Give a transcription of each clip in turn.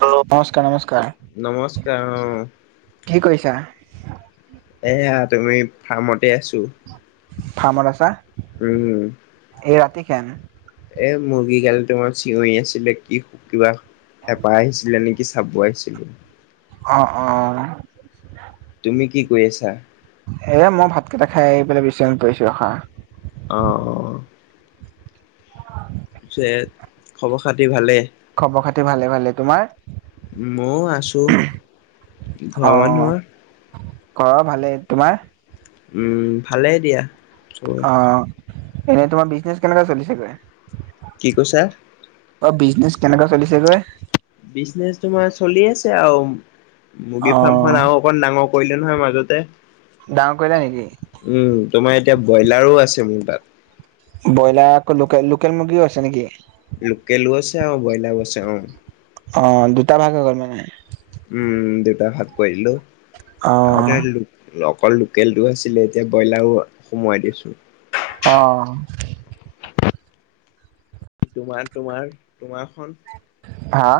Hello! নমস্কাৰ, নমস্কাৰ নমস্কাৰ অ', কি কৰিছা? এয়া তুমি ফাৰ্মতে আছোঁ। ফাৰ্মত আছা? উম। এই ৰাতি খেন এ, মুৰ্গীগাল তোমাৰ চিঞৰি আছিলে, কি-কিবা হেপা আহিছিলে নেকি। চাব আহিছিলোঁ। অ', অ'। তুমি কি কৰি আছা? এ, মই ভাতকেইটা খাই আহি পেলাই বিচনাত পৰিছোঁ ৰখা। অ', অ'। পিছে খবৰ খাতি ভালে? খবৰ খাতি ভালে ভালে তোমাৰ মওঁ আছোঁ। অ ঘৰ মানুহৰ? ঘৰৰ ভালেই, তোমাৰ? উম, ভালেই দিয়া। চবৰে। অ', এনে তোমাৰ বিজনেচ কেনেকুৱা চলিছেগৈ? কি কৈছা? অ', বিজনেচ কেনেকুৱা চলিছেগৈ? বিজনেচ তোমাৰ চলি আছে আৰু অ মুৰ্গীফাৰ্ম খন আৰু অকমান ডাঙৰ কৰিলোঁ নহয় মাজতে। ডাঙৰ কৰিলা নেকি? উম, তোমাৰ এতিয়া ব্ৰইলাৰো আছে মোৰ তাত। ব্ৰইলাৰ আকৌ লোকেল, লোকেল মুৰ্গীও আছে নে কি? লোকেলো আছে আৰু ব্ৰইলাৰো আছে অ'। অ', দুটা ভাগ হৈ গ'ল মানে! উম, দুটা ভাগ কৰাই দিলোঁ। অ আগতে অকল লোকেলটো আছিলে, এতিয়া ব্ৰইলাৰো সোমোৱাই দিছোঁ। অ'। তোমাৰ, তোমাৰ, তোমাৰখন হা'?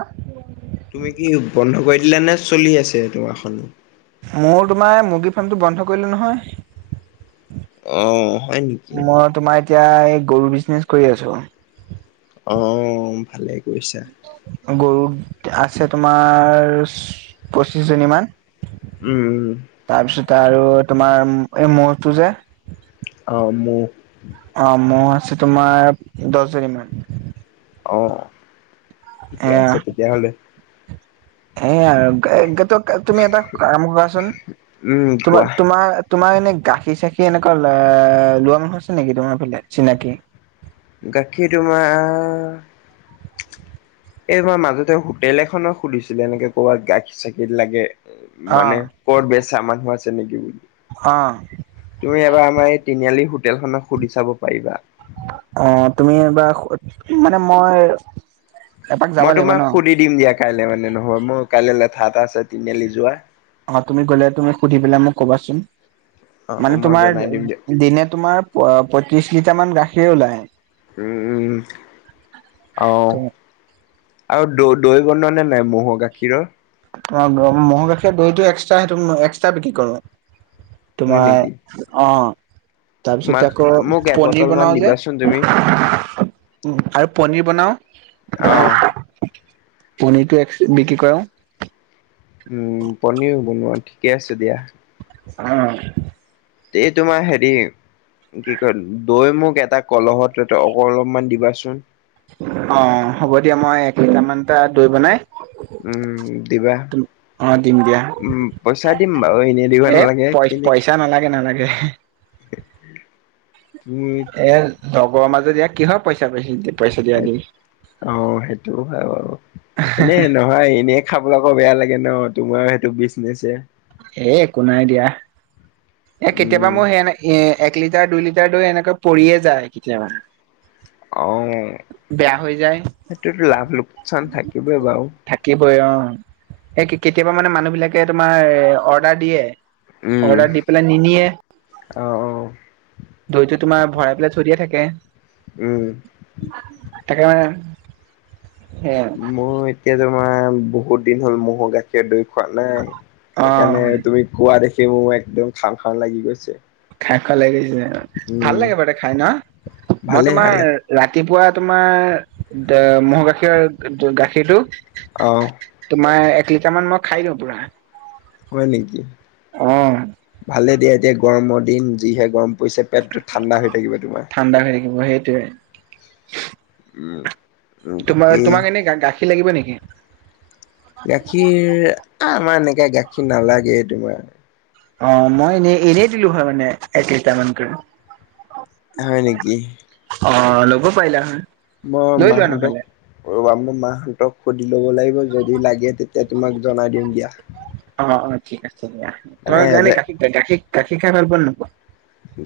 তুমি কি বন্ধ কৰি দিলা নে, চলি আছে তোমাৰখন? মোৰ তোমাৰ মুৰ্গী ফাৰ্মটো বন্ধ কৰিলোঁ নহয়। অ', হয় নেকি? মই তোমাৰ এতিয়া এই গৰু বিজনেচ কৰি আছোঁ। অ', ভালেই কৰিছা। গৰু আছে, তোমাৰ পঁচিশ জনী মান। উম, উম। তাৰপিছতে আৰু তোমাৰ এই মৰটো যে! অ', মোৰ অ', ম'হ আছে তোমাৰ দহজনীমান। অ', ঠিকে আছে তেতিয়াহ'লে। সেইয়াই আৰু [unintelligible] তুমি এটা কাম কৰাচোন, উম কোৱা তোমাৰ, তোমাৰ তোমাৰ এনে গাখীৰ চাখিৰ এনেকুৱা লোৱা মানুহ আছে নেকি, তোমাৰ ফালে চিনাকি? গাখীৰ তোমাৰ! এই মই মাজতে হোটেল এখন সুধিছিলোঁ এনেকে কৰ'বাত গাখীৰ চাখিৰ লাগে। অ মানে ক'ৰ ববেছা মানুহ আছে নেকি বুলি? অ'। তুমি এবাৰ আমাৰ এই তিনিআলি হোটেলখনক সুধি চাব পাৰিবা। অ', তুমি এবাৰ সুধ, মানে মই এপাক যাব মই লাগিব তোমাক ন সুধি দিম দিয়া। কাইলৈ মানে নহ'ব, মোৰ কাইলৈ লেঠা এটা আছে, তিনিআলি যোৱাৰ অ', তুমি গ'লে, তুমি সুধি পেলাই মোক ক'বাচোন। অ' মানে মই তোমাৰ, জনাই দিম দিয়া দিনে তোমাৰ পোৱা পঁয়ত্ৰিশ লিটাৰমান গাখীৰ ওলায়। উম, উম। অ'। আৰু দৈ, দৈ বনোৱা নে নাই? ম'হৰ গাখীৰৰ অ', ম-ম'হৰ গাখীৰৰ দৈটো এক্সট্ৰা, সেইটো এক্সট্ৰা বিক্ৰী কৰোঁ। হয় নেকি? তোমাৰ, অ'। তাৰপিছতে মাক আকৌ, মোক পনিৰ এবটল মান বনাওঁ যে, দিবাচোন তুমি আৰু পনীৰ বনাওঁ অ'। পনীৰটো এক্সট্ৰা বিক্ৰী কৰাও উম, পনীৰো বনোৱা, ঠিকেই আছে দিয়া। অ'। এই তোমাৰ, হেৰি কি কয়, দৈ মোক এটা কলহত, অলপমান দিবাচোন। অ', হ'ব দিয়া, মই এক লিটাৰমানটা দৈ বনাই [inaudible] উম, দিবা। অ দিম দিয়া উম, পইচা দিম বাৰু, এনেই দিব এ নালাগে। কিন্তু পইচা নালাগে, নালাগে। [inaudible] এ, লগৰ মাজত এইয়া কিহৰ পইচা-পইচা, পইছা দিয়া দি অ', সেইটোও হয় বাৰু, এনেই ন ধৰা, এনেই খাবলৈ আকৌ বেয়া লাগে ন, তোমাৰ সেইটো বিজনেছে সেই একো নাই দিয়া। এ, কেতিয়াবা উম মোৰ এনে, এক লিটাৰ, দুই লিটাৰ দৈ এনেকৈ পৰিয়ে যায়, কেতিয়াবা অ', বেয়া হৈ যায় সেইটোতো লাভ-লোকচান থাকিবই বাৰু। থাকিবই। অ', এই কেতিয়াবা মানে মানুহবিলাকে তোমাৰ, অৰ্ডাৰ দিয়ে উম অৰ্ডাৰ দি নিনিয়ে, অ অ দৈটো তোমাৰ, ভৰাই পেলাই থৈ দিয়া থাকে। উম। তাকে, মানে সেয়া মোৰ এতিয়া তোমাৰ, বহুত দিন হ'ল ম'হৰ গাখী খীৰৰ দৈ খোৱা নাই। অ সেইকাৰণে, তুমি কোৱা দেখি, মোৰ একদম খাওঁ-খাওঁ লাগি গৈছে। খাওঁ-খাওঁ লাগি গৈছে, ভাল উম লাগে বাৰু খাই ন'? মই ভালে তোমাৰ ভালে ৰাতিপুৱা তোমাৰ, দ, ম'হৰ গাখীৰৰ, গাখীৰটো অ'। তোমাৰ, এক লিটাৰমান, মই খাই দিওঁ পুৰা। হয় নেকি? অ ভালে দিয়া, এতিয়া গৰমৰ দিন যিহে গৰম পৰিছে পেটটো ঠাণ্ডা হৈ থাকিব তোমাৰ ঠাণ্ডা হৈ থাকিব, সেইটোৱেই উম। তোমাৰ, বাকী তোমাক এনে গা-গাখীৰ লাগিব নেকি? গাখীৰ, আ, আমাৰ এনেকে গাখীৰ নালাগেই, তোমাৰ অ', মই এনে, এনেই দিলোঁ হয় মানে এক লিটাৰমানকৈ হয় নেকি? অ', ল'ব পাৰিলা হৈ মই মাহঁতক [unintelligible] মাহঁতক সুধি ল'ব লাগিব যদি লাগে তে [unintelligible] তে' তোমাক জনাই দিম দিয়াহ। অ', অ', ঠিক আছে দিয়া। তোমাৰ কাৰণে যে গাখীৰ, গাখীৰ, গাখীৰ খাই ভাল পোৱা নে নোপোৱা?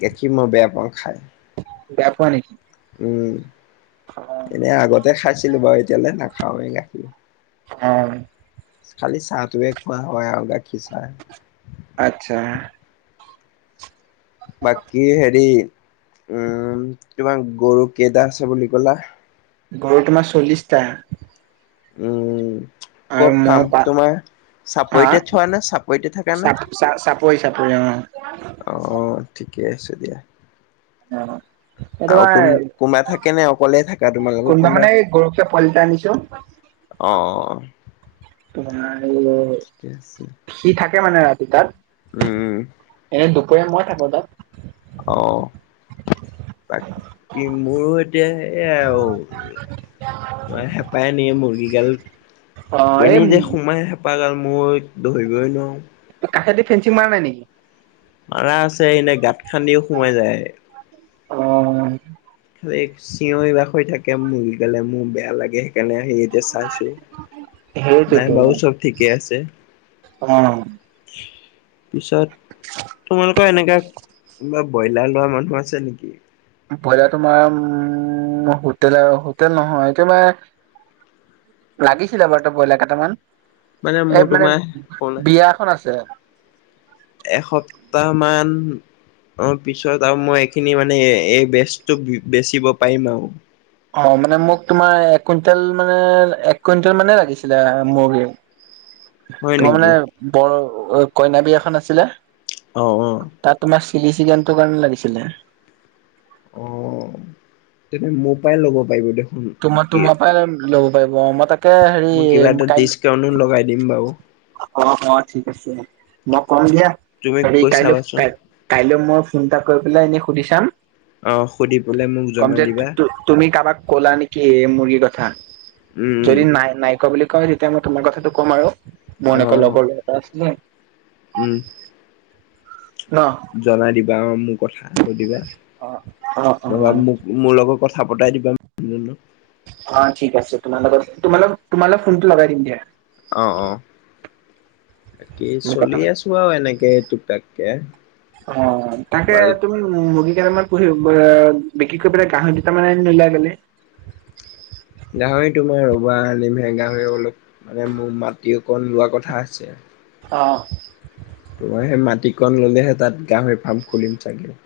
গাখীৰ মই বেয়া পাওঁ খায়। বেয়া পোৱা নেকি? উম, এনে আগতে খাইছিলোঁ বাৰু এতিয়ালৈ নাখাওৱে গাখীৰ। অ'। খালি চাহটোৱে খোৱা হয়, আৰু গাখীৰ চাহ। আটচ্ছা। বাকী হেৰি উম, তোমাৰ গৰু কেইটা আছে বুলি ক'লা? গৰু তোমাৰ চল্লিশটা। উম, আৰু ক'ত মই ফাৰ্ম পা তোমাৰ? হা চাপৰিতে থোৱানে, চাপৰিতে থাকানে? চাপ চা চাপৰি চাপৰি অ অ', অ', ঠিকে আছে দিয়া। [inaudible] এ, আৰু কোন তোমাৰ কোনোবা থাকে নে অকলে থাকা তোমালোকৰ কোনোবা মানে গৰখীয়া পোৱালি এটা আনিছোঁ। অ', অ', অ'। তোমাৰ ঠিকে আছে সি থাকে মানে ৰাতি তাত। উম। এনে দুপৰীয়া মই থাকোঁ তাত। অ', বাকী মোৰ এতিয়া সেইয়া আৰু হেপাই নিয়ে মুৰ্গীগাল। অ এই কেনি যে সোমাই হেপাগাল মই ধৰিবই নোৱাৰো। কাষেদি ফেঞ্চিং মাৰা নাই নেকি? ম়াৰা আছে এনেই গাঁত খান্দিও সোমাই যায়। অ'। চিঞৰি বাখৰি হৈ থাকে মুৰ্গিগালে, মোৰ বেয়া লাগে সেইকাৰণে আহি চাইছোঁ, নাই সেইটোৱেতো বাৰু চব ঠিকে আছে। অ পিছত তোমালোক এনেকা কিবা ব্ৰইলাৰ লোৱা মানুহ আছে নেকি? বইলাৰ তোমাৰ উম, হোটেলৰ, হোটেল নহয় তোমাৰ লাগিছিলে বাৰু ত' ব্ৰইলাৰ কেইটামান মানে মোৰ এই মানে তোমাৰ শুনা বিয়া এখন আছে। এসপ্তাহ মান অ', পিছত আৰু মই এইখিনি মানে এই বেচটো বেচিব পাৰিম আৰু। অ', মানে মোক তোমাৰ এক কুইণ্টেল মানে এক কুইণ্টেল মানে লাগিছিলে মূৰ্গী। [inaudible] তোমাৰ মানে নেকি? বৰ কইনা বিয়া এখন আছিলে। অ', অ'। তাত তোমাৰ চিলি চিকেনটোৰ কাৰণে লাগিছিলে। অ', তেনে মোৰ পৰাই ল'ব পাৰিব দেখোঁন। তোমাৰ, তোমাৰ পৰাই ল'ব পাৰিব মই তাকে হেৰি কাই কিয়নো লগাই দিম বাৰু। অ', অ', ঠিক আছে মই কম দিয়া তুমি হেৰী কৈ কাইলৈ চাবাচোন কাই কাইলৈ মই ফোন এটা কৰি পেলাই এনেই সুধি চাম। অ', সুধি পেলাই মোক কম জনাই যে দিবা। তুমি কাবাক কলা নেকি এই মুৰ্গীৰ কথা, উম উম যদি নাই নাইকোৱা বুলি কয়, তেতিয়া মই তোমাৰ কথাটো ক'ম আৰু মোৰ অ এনেকুৱা লগৰ ল'ৰা এটা আছিলে। উম। ন'? জনাই দিবা অ', মোৰ কথা কৈ দিবা অ অ অ নবা মোক মোৰ লগত কথা পতাই দিবা। অ', ঠিক আছে, তোমাৰ লগত তোমাৰল তোমালে ফোনটো লগাই দিম দিয়া। অ', অ'। বাকী তুমি কথা চলি পাতি আছো আৰু এনেকে টোক তাককে মাজত উম, মুৰ্গী কেইটা মান পুহি ব আ, বিক্ৰী কৰি পেলাই, গাহৰি দুটা মান আনি নোলোৱা কেলে? গাহৰি তোমাৰ ৰ'বা আনিমহে গাহৰি অলপ মানে মোৰ মাটি অকণ লোৱা কথা আছে। অ'। তোমাৰ সেই মাটিকণ ললেহে তাত গাহৰি ফাৰ্ম খুলিম চাগে।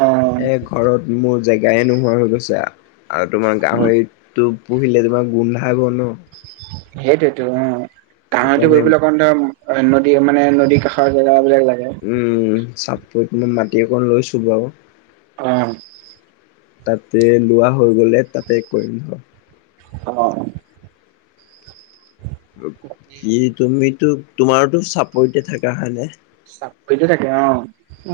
অ এ ঘৰত মোৰ জেগায়ে নোহোৱা হৈ গৈছে আৰু তোমাৰ গাহৰিতো পুহিলে তোমাৰ গোন্ধাব ন সেইটোয়তো অ', [unintelligible] সেইকাৰণে পুহিবলে অকণমান তই অই, নদী মানে নদীৰ কাষৰ জেগা বিলাক লাগে। উম, চাপৰিত মই মাটি অকণ লৈছোঁ বাৰু। অ'। তাতে লোৱা হৈ গ'লে তাতে কৰিম ধৰ। অ', অ'। কি তুমিতো, তোমাৰোতো চাপৰিতে থকা হয় নে? চাপৰিতে থাকে অ',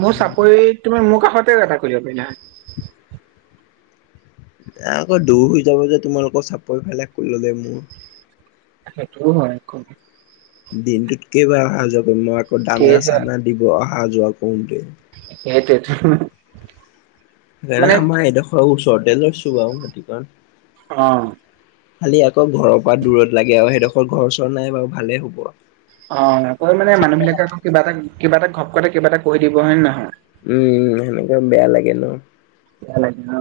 মোৰ চাপৰিত তুমি মোৰ কাষতে এটা খুলিব পাৰিলা হয়। এ আকৌ দূৰ হৈ যাব যে তোমালোকৰ চাপৰিফালে খুলি ললে মোৰ। সেইটোও হয় খুব দিনটোত কেইবাৰ অহা যোৱা কৰিম, মই আকৌ দানা কেইটা চানা দিব অহা যোৱা কৰোতেই। সেইটোৱে [unintelligible] সেইকাৰণে আমাৰ এডোখৰ ওচৰতে লৈছো বাৰু মাটিকন। অ খালি আকৌ ঘৰৰ পৰা দূৰত লাগে আৰু সেইডোখৰ ঘৰ চৰ নাই বাৰু ভালে হ'ব অ', আকৌ মানে মানুহ বিলাকে, আকৌ কিবা এটা কিবা এটা, ঘপ কতে কিবা এটা কৈ দিব, হয় নে নহয়? উম, সেনেকা বেয়া লাগে ন। বেয়া লাগে [unintelligible]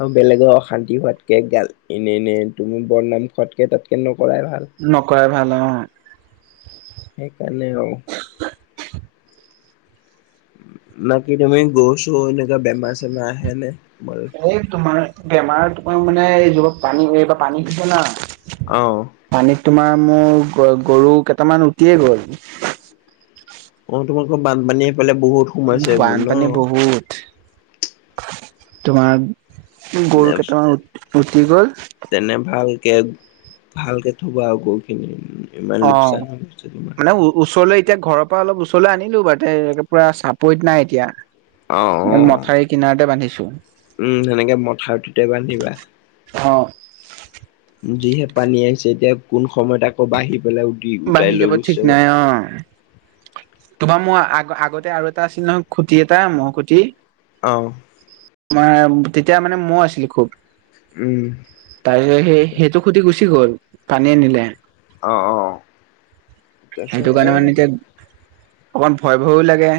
আৰু বেলেগৰ অশান্তি হোৱাতকে গালি, এনে এনে তুমি বদনাম খোৱাতকে তাতকে নকৰাই ভাল। নকৰাই ভাল অ' সেইকাৰণে আৰু ন কি তুমি গৰু চৰু এনেকুৱা বেমাৰ চেমাৰ আহে নে ম এই তোমাৰ বেমাৰ তোমাৰ মানে এই জ' পা পানী এইবাৰ পানী হৈছে ন। অ' পানীত তোমাৰ মোৰ গ-গৰু কেইটামান উটিয়েই গ'ল। অ', তোমালোকৰ বানপানী সেইফালে বহুত। সোমাইছে ন? বানপানী বহুত। তোমাৰ গৰু কেইটামান উ-উটি গ'ল। তেনে ভালকে ভালকে থ'ব আও গৰু। খিনি ইমান লোকচান অ', হৈ গৈছে তোমাৰ। মানে ও-ওচৰলৈ এতিয়া ঘৰৰ ত' অলপ ওচৰলৈ আনিলোঁ বাৰু, পুৰা চাপৰিত নাই অ', এতিয়া অ', মথাউৰিত কিনাৰতে বান্ধিছোঁ। উম, সেনেকে মথাউৰিতোতে বান্ধিবা। অ'। যিহে পানী আহিছে, এতিয়া কোন সময়ত আকৌ বাঢ়ি পেলাই উটি উটাই বাঢ়ি লৈ যাব ঠিক গৈছে নাই অ'। তোমাৰ মোৰ আগ-আগতে আৰু এটা আছিল নহয়, খুটি এটা ম'হ খুটি। অ'। তেতিয়া মানে মই আছিলোঁ খুব উম, তাৰপিছত সেই-সেইটো খুটি গুচি গ'ল পানীয়ে নিলে। অ', অ'। সেইটো তাৰপিছত এ কাৰণে মানে এতিয়া অকণ ভয়, ভয়ো লাগে।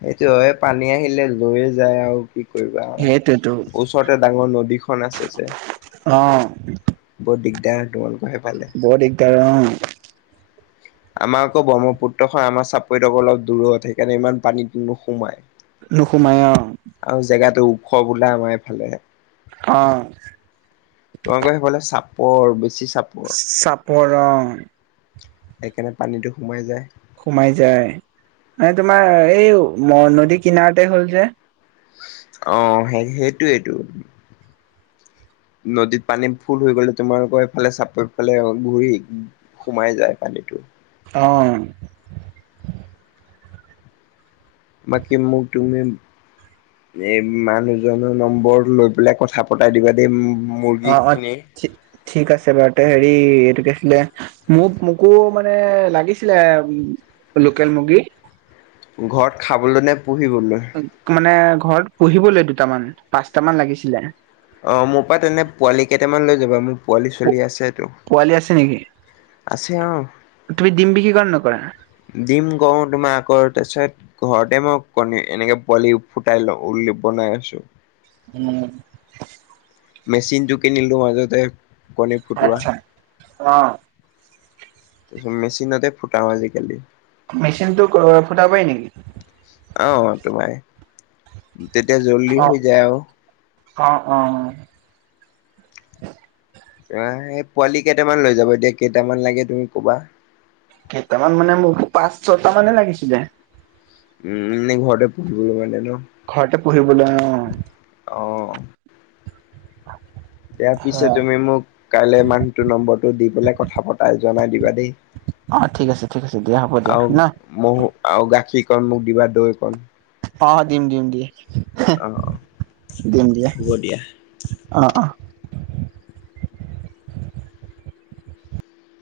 সেইটো হয়, পানী আহিলে লৈয়ে যায় আৰু কি কৰিবা আৰু। সেইটোৱেতো ওচৰতে ডাঙৰ নদীখন আছে যে। অ বৰ দিগদাৰ তোমালোকৰ সেইফালে। বৰ দিগদাৰ অ'। আমাৰ আকৌ ব্ৰহ্মপুত্ৰখন আমাৰ চাপৰিত কৌ অলপ দূৰত, সেইকাৰণে ইমান পানী নোসোমাই। নোসোমাই অ'। আৰু জেগাতো ওখ বোলে আমাৰ এইফালে। অ'। তোমালোকৰ সেইফালে চাপৰ, বেছি চাপ চাপৰ অ'। সেইকাৰণে পানীটো সোমাই যায়। সোমাই যায়, মানে তোমাৰ এই মৰ নদী কিনাৰতে হ'ল যে। অ', সেইটোৱেই টো। নদীত পানী ফোল হৈ গ'লে তোমালোকৰ এইফালে চাপ এইফালে ঘূৰি। সোমাই যায় পানীটো। অ'। বাকী মোক তুমি এই মানুহজনৰ নম্বৰ লৈ পেলাই কথা পতাই দিবা দেই। মুৰ্গী অ', অ', খিনি ঠিক আছে বাৰু তে হেৰি এইটো কি আছিলে! মোক-মোকো মানে লাগিছিলে লোকেল মুৰ্গী। ঘৰত খাবলৈ নে পুহিবলৈ? মানে ঘৰত পুহিবলৈ দুটামান- পাঁচটামান লাগিছিলে! অ', মোৰ পা তেন্তে পোৱালি কেইটামান লৈ যাবা, মোৰ পোৱালি চোৱালী আছেটো। পোৱালি আছে নেকি? তুমি দিম বিক্ৰী কৰা নে নকৰা? দিম কৰোঁ, তোমাৰ আকৌ তাৰপাছত ঘৰতে মই কণী এনেকে পোৱালি ফুটাই লওঁ, [unintelligible] বনাই আছোঁ। উম। মেচিনটো কিনিলোঁ মাজতে কণী ফুটোৱা। আচ্ছা অ মেচিনতে ফুটাও আজিকালি। মেচিন টো ফুটাব পাৰে নেকি? আহ, তোমাৰ তেতিয়া জল্দি অ হৈ যায় আৰু। অ', অ'। অ', পোৱালি কেইটামান লৈ যাবা দিয়া, কেইটামান লাগে তুমি ক'বা। কেইটামান মানে মোক পাঁচ ছটা মানে লাগিছিলে উম এনে ঘৰতে পঢ়িবলে মানে ন ঘৰতে পঢ়িবলে অ, অঁ, দিয়া অ পিছে অ তুমি মোক কাইলৈ মানুহটোৰ নম্বৰটো দি পেলাই কথা পতাই জনাই দিবা দেই। অ ঠিক আছে ঠিক আছে দিয়া হ'ব দিয়া ন মু আৰু গাখীৰ কণ মোক দিবা দৈ কণ। অ দিম দিম দিয়ে অ অ দিম দিয়ে হ'ব দিয়া অ অ